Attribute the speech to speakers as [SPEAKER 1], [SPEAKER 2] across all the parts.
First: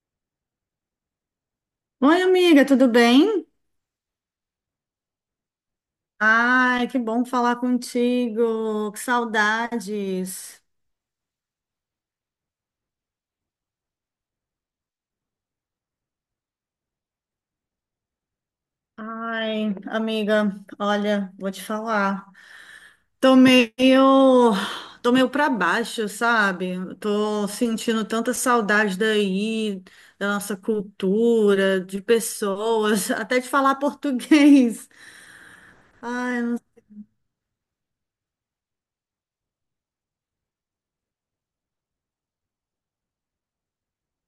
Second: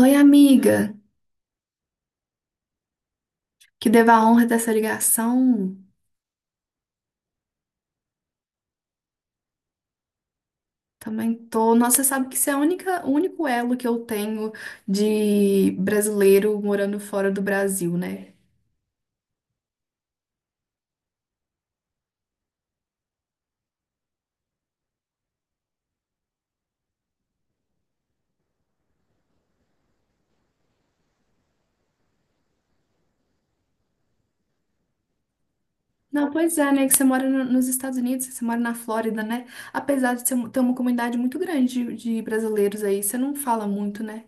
[SPEAKER 1] Oi, amiga,
[SPEAKER 2] Oi, amiga, tudo bem?
[SPEAKER 1] que devo a honra dessa ligação.
[SPEAKER 2] Ai, que bom falar contigo, que saudades.
[SPEAKER 1] Também tô. Nossa, você sabe que isso é o único elo que eu tenho de brasileiro morando fora do Brasil, né?
[SPEAKER 2] Ai, amiga, olha, vou te falar. Tô meio, Tô meio pra baixo, sabe? Tô sentindo tanta saudade daí, da nossa cultura, de pessoas, até de falar português.
[SPEAKER 1] Não,
[SPEAKER 2] Ai.
[SPEAKER 1] pois é, né? Que você mora nos Estados Unidos, você mora na Flórida, né? Apesar de ter uma comunidade muito grande de brasileiros aí, você não fala muito, né?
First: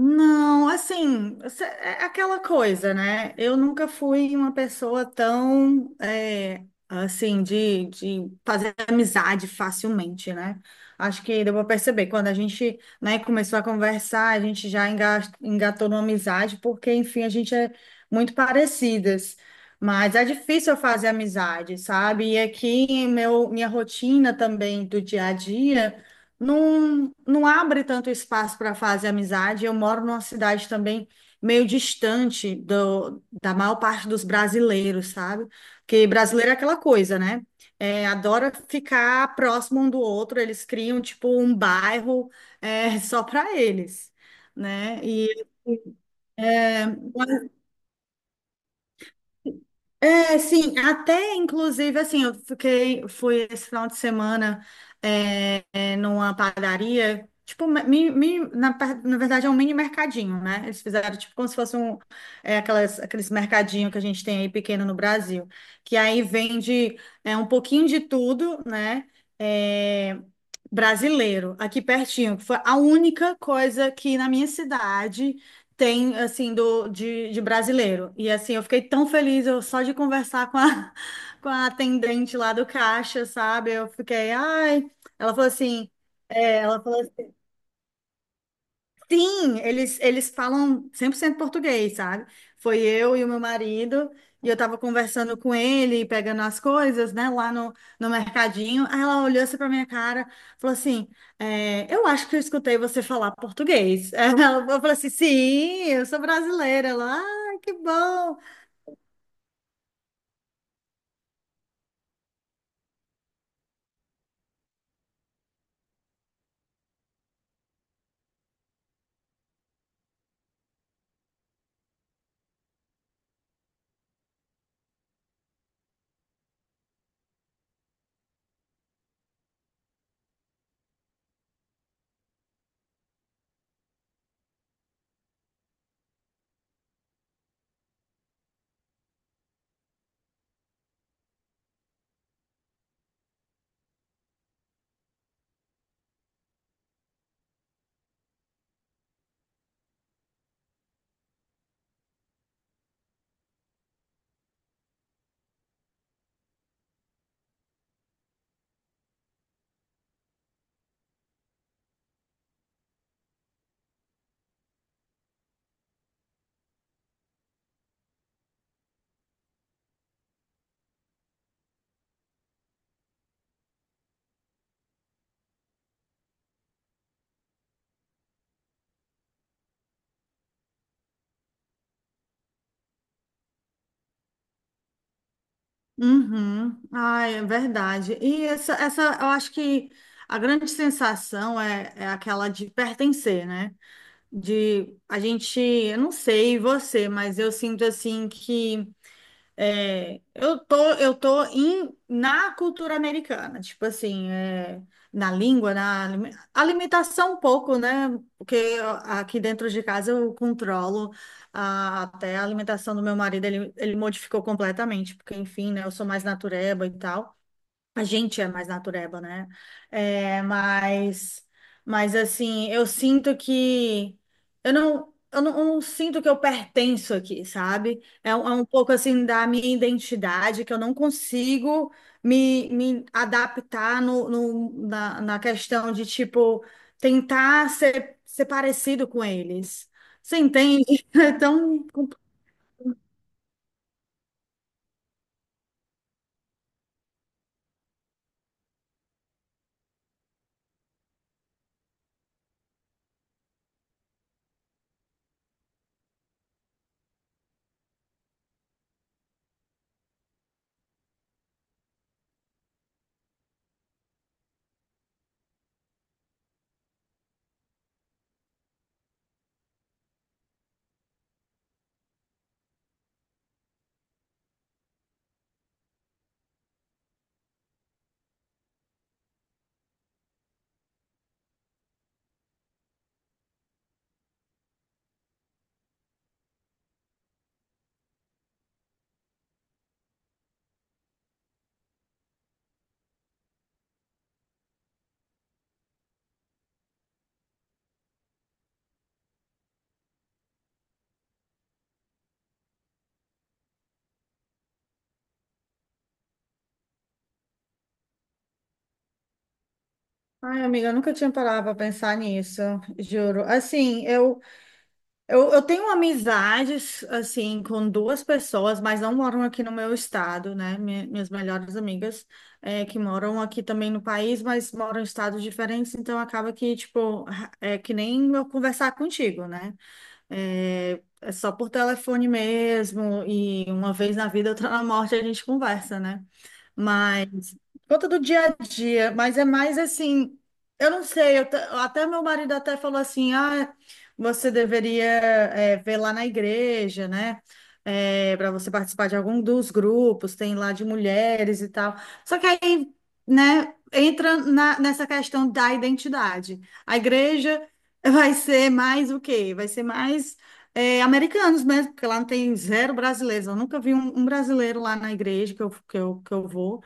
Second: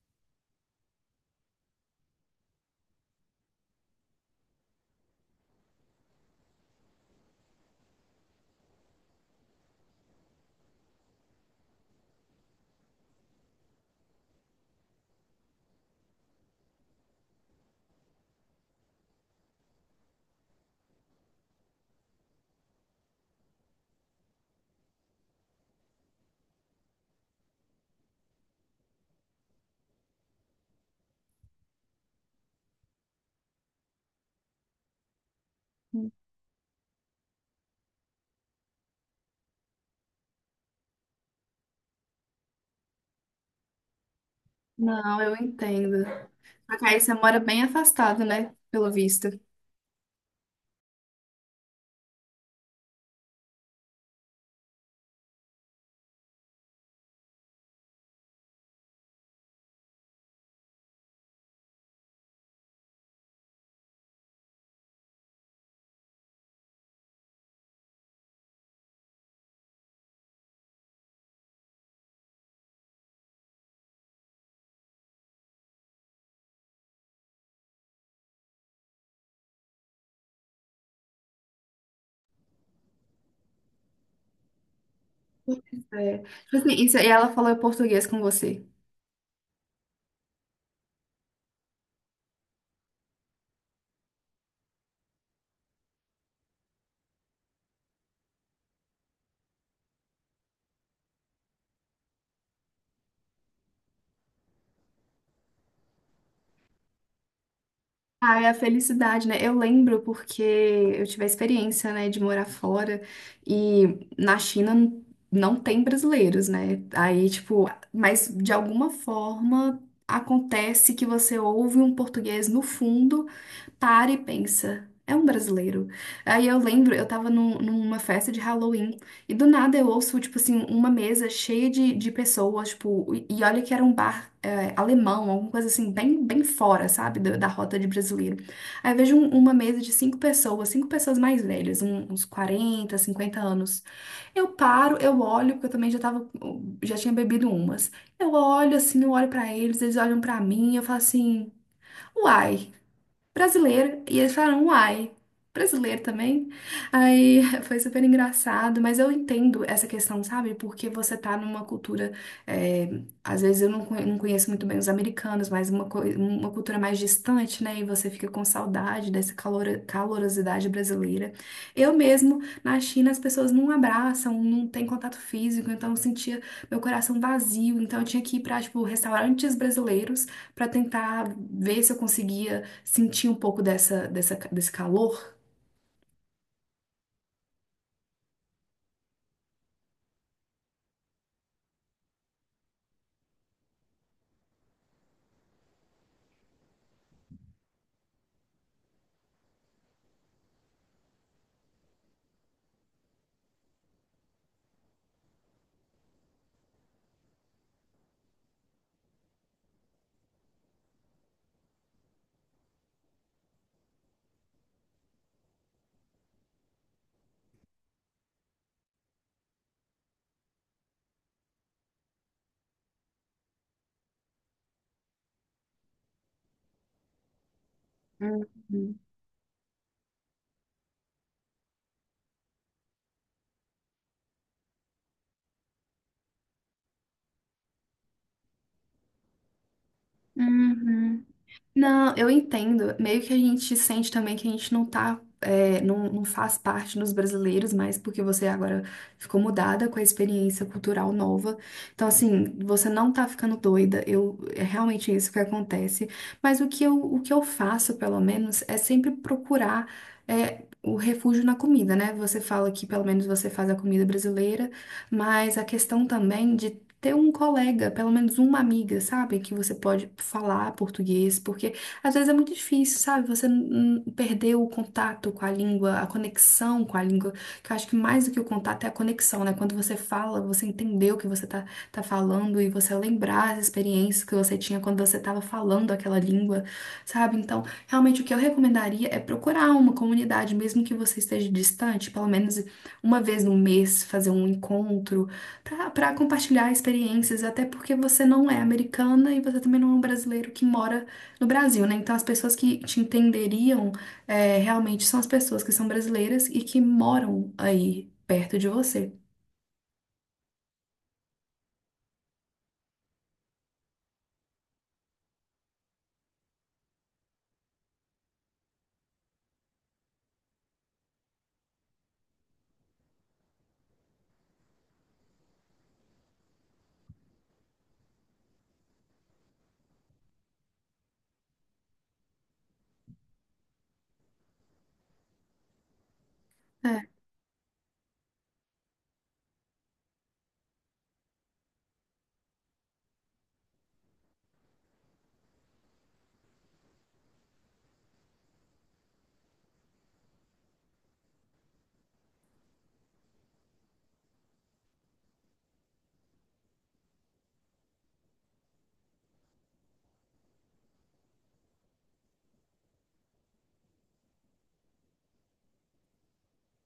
[SPEAKER 2] Não, assim, é aquela coisa, né? Eu nunca fui uma pessoa tão, assim, de fazer amizade facilmente, né? Acho que deu para perceber, quando a gente, né, começou a conversar, a gente já engatou numa amizade, porque, enfim, a gente é muito parecidas. Mas é difícil eu fazer amizade, sabe? E aqui, minha rotina também do dia a dia não abre tanto espaço para fazer amizade. Eu moro numa cidade também meio distante da maior parte dos brasileiros, sabe? Porque brasileiro é aquela coisa, né? Adora ficar próximo um do outro, eles criam tipo um bairro só para eles, né?
[SPEAKER 1] Não, eu
[SPEAKER 2] E.
[SPEAKER 1] entendo. Só que aí você mora bem afastado, né? Pelo visto.
[SPEAKER 2] Sim, até inclusive assim, fui esse final de semana numa padaria, tipo, na verdade é um mini mercadinho, né? Eles fizeram tipo como se fosse um, aqueles mercadinho que a gente tem aí pequeno no Brasil, que aí vende um pouquinho de tudo, né? É, Brasileiro, aqui pertinho, que foi a única coisa que na minha cidade tem, assim, de brasileiro. E, assim, eu fiquei tão feliz eu, só de conversar com a, com a atendente lá do caixa, sabe? Eu fiquei, ai. Ela falou assim.
[SPEAKER 1] É. Tipo assim, e ela falou português com você.
[SPEAKER 2] Sim, eles falam 100% português, sabe? Foi eu e o meu marido, e eu tava conversando com ele, pegando as coisas, né, lá no mercadinho. Aí ela olhou assim pra minha cara, falou assim: Eu acho que eu escutei você falar português. Eu falei assim: Sim, eu sou brasileira. Ela, ah, que bom.
[SPEAKER 1] Ah, é a felicidade, né? Eu lembro porque eu tive a experiência, né, de morar fora e na China não tem brasileiros, né? Aí, tipo, mas de alguma forma acontece que você ouve um português no fundo, para e pensa. É um brasileiro. Aí eu lembro, eu tava numa festa de Halloween e do nada eu ouço, tipo assim, uma mesa cheia de pessoas, tipo, e olha que era um bar alemão, alguma coisa assim, bem, bem fora, sabe, da rota de brasileiro. Aí eu vejo uma mesa de cinco pessoas mais velhas, uns 40, 50 anos. Eu paro, eu olho, porque eu também já tinha bebido umas. Eu olho assim, eu olho pra eles, eles olham pra mim, eu falo assim, uai, brasileiro. E eles falaram, uai, brasileiro também? Aí foi super engraçado, mas eu entendo essa questão, sabe? Porque você tá numa cultura, é, às vezes eu não conheço muito bem os americanos, mas uma cultura mais distante, né? E você fica com saudade dessa calorosidade brasileira. Eu mesmo, na China, as pessoas não abraçam, não tem contato físico, então eu sentia meu coração vazio, então eu tinha que ir pra, tipo, restaurantes brasileiros pra tentar ver se eu conseguia sentir um pouco desse calor.
[SPEAKER 2] Uhum. Ai, é verdade. E eu acho que a grande sensação é aquela de pertencer, né? De a gente, eu não sei você, mas eu sinto assim que eu tô na cultura americana, tipo assim, na língua, na alimentação um pouco, né? Porque aqui dentro de casa eu controlo até a alimentação do meu marido, ele modificou completamente, porque enfim, né? Eu sou mais natureba e tal. A gente é mais natureba, né? É, mas, mas assim, eu sinto que eu não sinto que eu pertenço aqui, sabe? Um é um pouco
[SPEAKER 1] Uhum.
[SPEAKER 2] assim da minha identidade que eu não consigo me adaptar na questão de tipo tentar ser parecido com eles. Você entende?
[SPEAKER 1] Uhum.
[SPEAKER 2] É tão.
[SPEAKER 1] Não, eu entendo. Meio que a gente sente também que a gente não tá, não faz parte dos brasileiros mais, porque você agora ficou mudada com a experiência cultural nova. Então, assim, você não tá ficando doida. É realmente isso que acontece. Mas o que eu faço, pelo menos, é sempre procurar, o refúgio na comida, né? Você fala que pelo menos você faz a comida brasileira, mas a questão também de ter um colega, pelo menos uma amiga, sabe? Que você pode falar português, porque às vezes é muito difícil, sabe? Você perdeu o contato com a língua, a conexão com a língua, que eu acho que mais do que o contato é a conexão, né? Quando você fala, você entendeu o que você tá falando, e você lembrar as experiências que você tinha quando você estava falando aquela língua, sabe? Então, realmente o que eu recomendaria é procurar uma comunidade, mesmo que você esteja distante, pelo menos uma vez no mês, fazer um encontro para compartilhar experiências, até porque você não é americana e você também não é um brasileiro que mora no Brasil, né? Então as pessoas que te entenderiam, realmente são as pessoas que são brasileiras e que moram aí perto de você.
[SPEAKER 2] Ai, amiga, eu nunca tinha parado para pensar nisso, juro. Assim, eu tenho amizades, assim, com duas pessoas, mas não moram aqui no meu estado, né? Minhas melhores amigas, que moram aqui também no país, mas moram em estados diferentes, então acaba que, tipo, é que nem eu conversar contigo, né? É só por telefone mesmo, e uma vez na vida, outra na morte, a gente conversa, né?
[SPEAKER 1] É.
[SPEAKER 2] Mas conta do dia a dia, mas é mais assim, eu não sei, até meu marido até falou assim, ah, você deveria ver lá na igreja, né? Para você participar de algum dos grupos, tem lá de mulheres e tal. Só que aí, né, entra nessa questão da identidade. A igreja vai ser mais o quê? Vai ser mais americanos mesmo, porque lá não tem zero brasileiros. Eu nunca vi um brasileiro lá na igreja que eu vou.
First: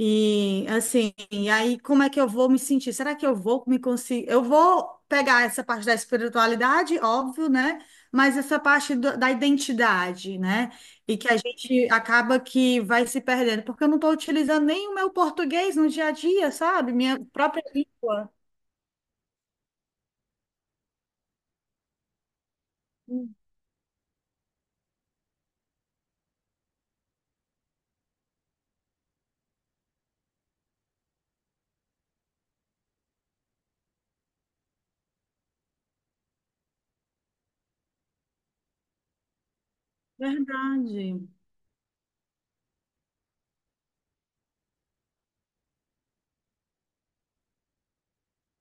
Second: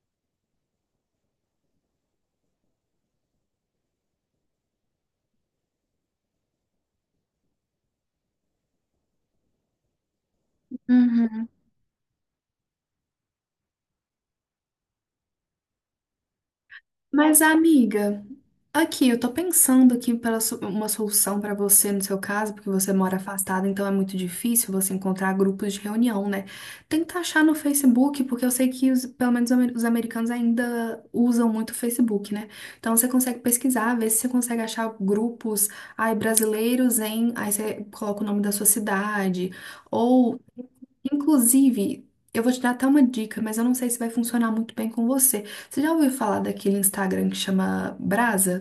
[SPEAKER 2] E assim, e aí como é que eu vou me sentir? Será que eu vou me conseguir? Eu vou pegar essa parte da espiritualidade, óbvio, né? Mas essa parte da identidade, né? E que a
[SPEAKER 1] Uhum.
[SPEAKER 2] gente acaba que vai se perdendo, porque eu não estou utilizando nem o meu português no dia a dia, sabe? Minha
[SPEAKER 1] Mas,
[SPEAKER 2] própria
[SPEAKER 1] amiga,
[SPEAKER 2] língua.
[SPEAKER 1] aqui eu tô pensando aqui para uma solução para você no seu caso, porque você mora
[SPEAKER 2] Hum.
[SPEAKER 1] afastada, então é muito difícil você encontrar grupos de reunião, né? Tenta achar no Facebook, porque eu sei que pelo menos os americanos ainda usam muito o Facebook, né? Então você consegue pesquisar, ver se você consegue achar grupos, ai, brasileiros em, aí você coloca o nome da sua cidade, ou.
[SPEAKER 2] Verdade.
[SPEAKER 1] Inclusive, eu vou te dar até uma dica, mas eu não sei se vai funcionar muito bem com você. Você já ouviu falar daquele Instagram que chama Brasa?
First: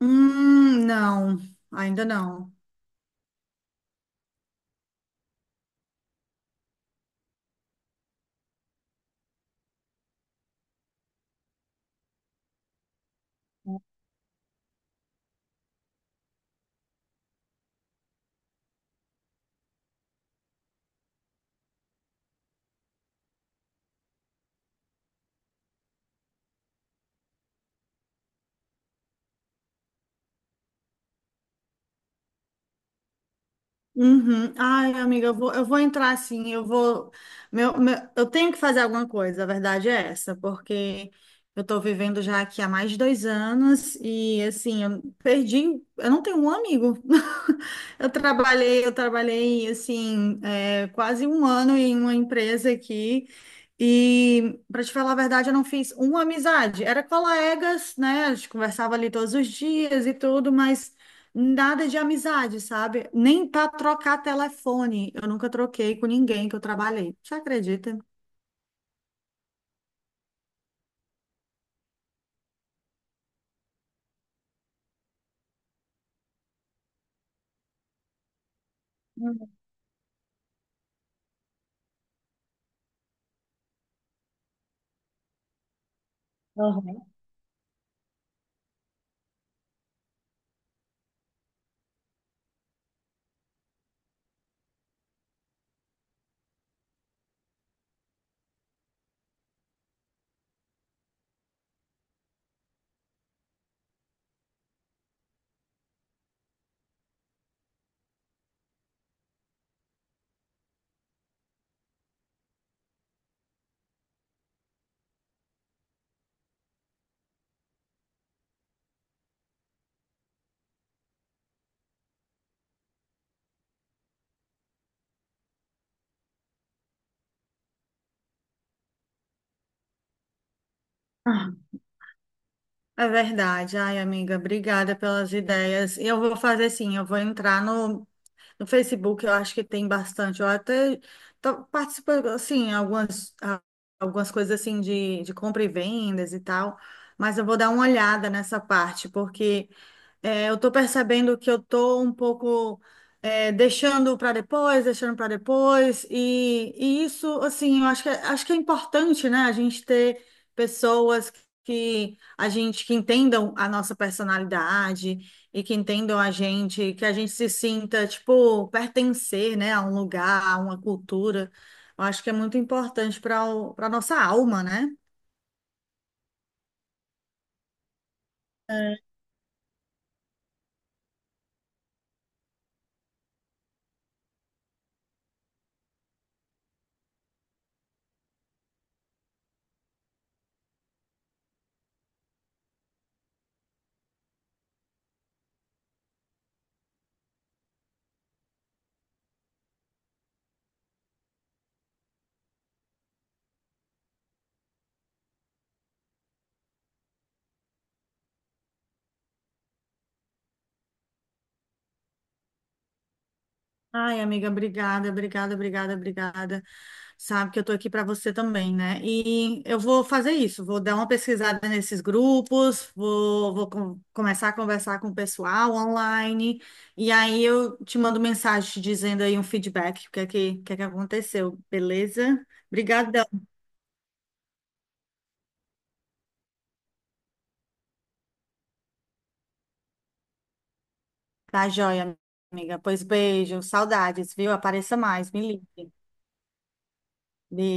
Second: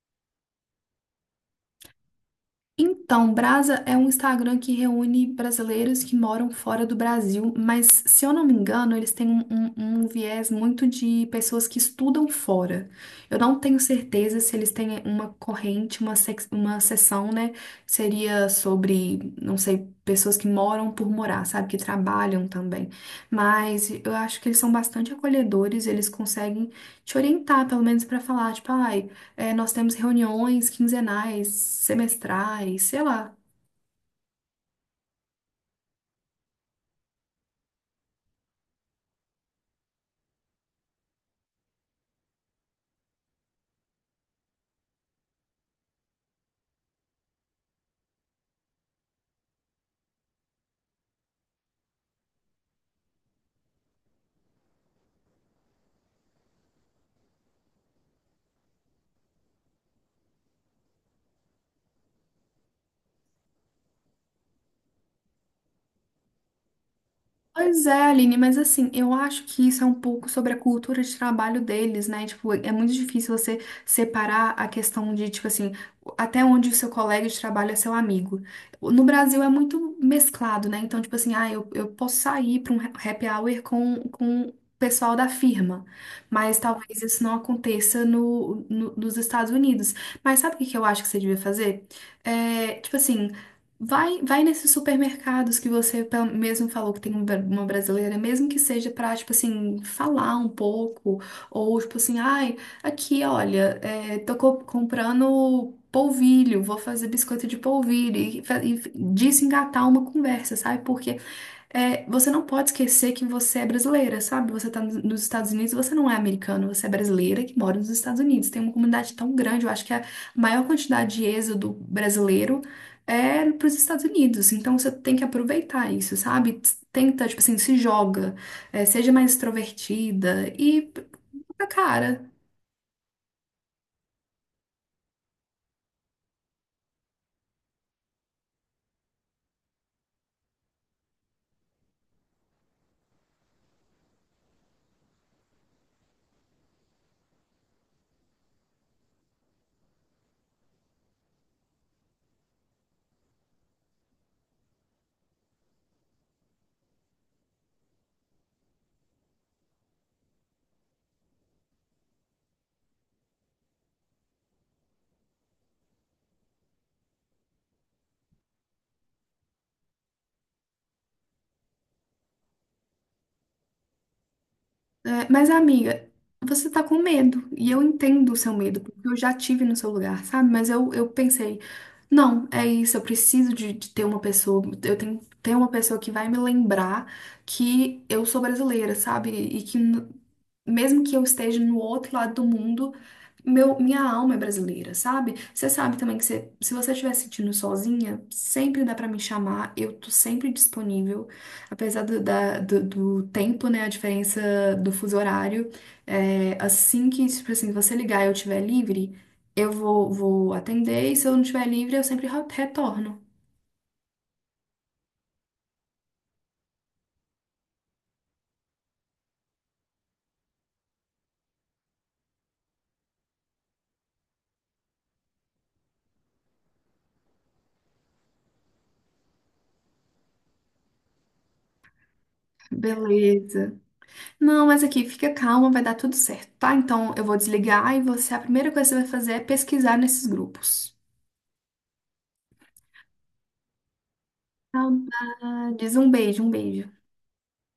[SPEAKER 2] Não, ainda não.
[SPEAKER 1] Então, Brasa é um Instagram que reúne brasileiros que moram fora do Brasil, mas se eu não me engano, eles têm um viés muito de pessoas que estudam fora. Eu não tenho certeza se eles têm uma corrente, uma seção, né? Seria sobre, não sei, pessoas que moram por morar, sabe? Que trabalham também. Mas eu acho que eles são bastante acolhedores, eles conseguem te orientar, pelo menos, para falar, tipo, ai. É, nós temos reuniões quinzenais, semestrais, sei lá.
[SPEAKER 2] Uhum. Ai, amiga, eu vou entrar assim, eu vou. Eu tenho que fazer alguma coisa, a verdade é essa, porque eu tô vivendo já aqui há mais de 2 anos e assim, eu não tenho um amigo. Eu trabalhei assim, quase um ano em uma empresa aqui. E, para te falar a verdade, eu não fiz uma amizade. Era colegas, né? A gente conversava ali todos os dias e tudo, mas nada de amizade, sabe? Nem para trocar telefone. Eu nunca troquei com ninguém que eu trabalhei. Você
[SPEAKER 1] Pois
[SPEAKER 2] acredita?
[SPEAKER 1] é, Aline, mas assim, eu acho que isso é um pouco sobre a cultura de trabalho deles, né? Tipo, é muito difícil você separar a questão de, tipo assim, até onde o seu colega de trabalho é seu amigo. No Brasil é muito mesclado, né? Então, tipo assim, ah, eu posso sair para um happy hour com o pessoal da firma, mas talvez
[SPEAKER 2] Uhum.
[SPEAKER 1] isso não aconteça nos Estados Unidos. Mas sabe o que que eu acho que você devia fazer? É, tipo assim. Vai, vai nesses supermercados que você mesmo falou que tem uma brasileira, mesmo que seja pra, tipo assim, falar um pouco, ou tipo assim, ai, aqui, olha, tô comprando polvilho, vou fazer biscoito de polvilho, e desengatar uma conversa, sabe? Porque você não pode esquecer que você é brasileira, sabe? Você tá nos Estados Unidos, você não é americano, você é brasileira que mora nos Estados Unidos. Tem uma comunidade tão grande, eu acho que é a maior quantidade de êxodo brasileiro é para os Estados Unidos. Então você tem que aproveitar isso, sabe? Tenta, tipo assim, se joga, seja mais extrovertida e
[SPEAKER 2] Ah,
[SPEAKER 1] a cara.
[SPEAKER 2] é verdade. Ai, amiga, obrigada pelas ideias. Eu vou fazer assim, eu vou entrar no Facebook, eu acho que tem bastante. Eu até tô participando, assim, algumas coisas assim de compra e vendas e tal, mas eu vou dar uma olhada nessa parte, porque eu tô percebendo que eu tô um pouco deixando para depois, e isso, assim, eu acho que é importante, né, a gente ter pessoas que a gente que entendam a nossa personalidade e que entendam a gente, que a gente se sinta, tipo, pertencer, né, a um lugar, a uma cultura. Eu acho que é muito importante para nossa alma, né?
[SPEAKER 1] É, mas, amiga, você tá com medo. E eu entendo o seu medo, porque eu já tive no seu lugar, sabe? Mas eu pensei, não, é isso, eu preciso de ter uma pessoa, eu tenho que ter uma pessoa que vai me lembrar que eu sou brasileira, sabe? E que mesmo que eu esteja no outro lado do mundo, minha alma é brasileira, sabe? Você sabe também que se você estiver se sentindo sozinha, sempre dá pra me chamar, eu tô sempre disponível, apesar do tempo, né, a diferença do fuso horário, assim que, tipo assim, você ligar e eu estiver livre, eu vou atender, e se eu não estiver livre, eu sempre retorno.
[SPEAKER 2] Ai, amiga, obrigada, obrigada, obrigada, obrigada. Sabe que eu tô aqui para você também, né? E eu vou fazer isso, vou dar uma pesquisada nesses grupos, começar a conversar com o pessoal online, e aí eu te mando mensagem te dizendo aí um feedback, o que é que aconteceu, beleza? Obrigadão.
[SPEAKER 1] Beleza. Não, mas aqui, fica calma, vai dar tudo certo, tá? Então eu vou desligar e você, a primeira coisa que você vai fazer é pesquisar nesses grupos.
[SPEAKER 2] Tá joia, amiga. Pois beijo, saudades, viu? Apareça mais, me ligue.
[SPEAKER 1] Saudades. Um beijo, um beijo.
[SPEAKER 2] Beijo.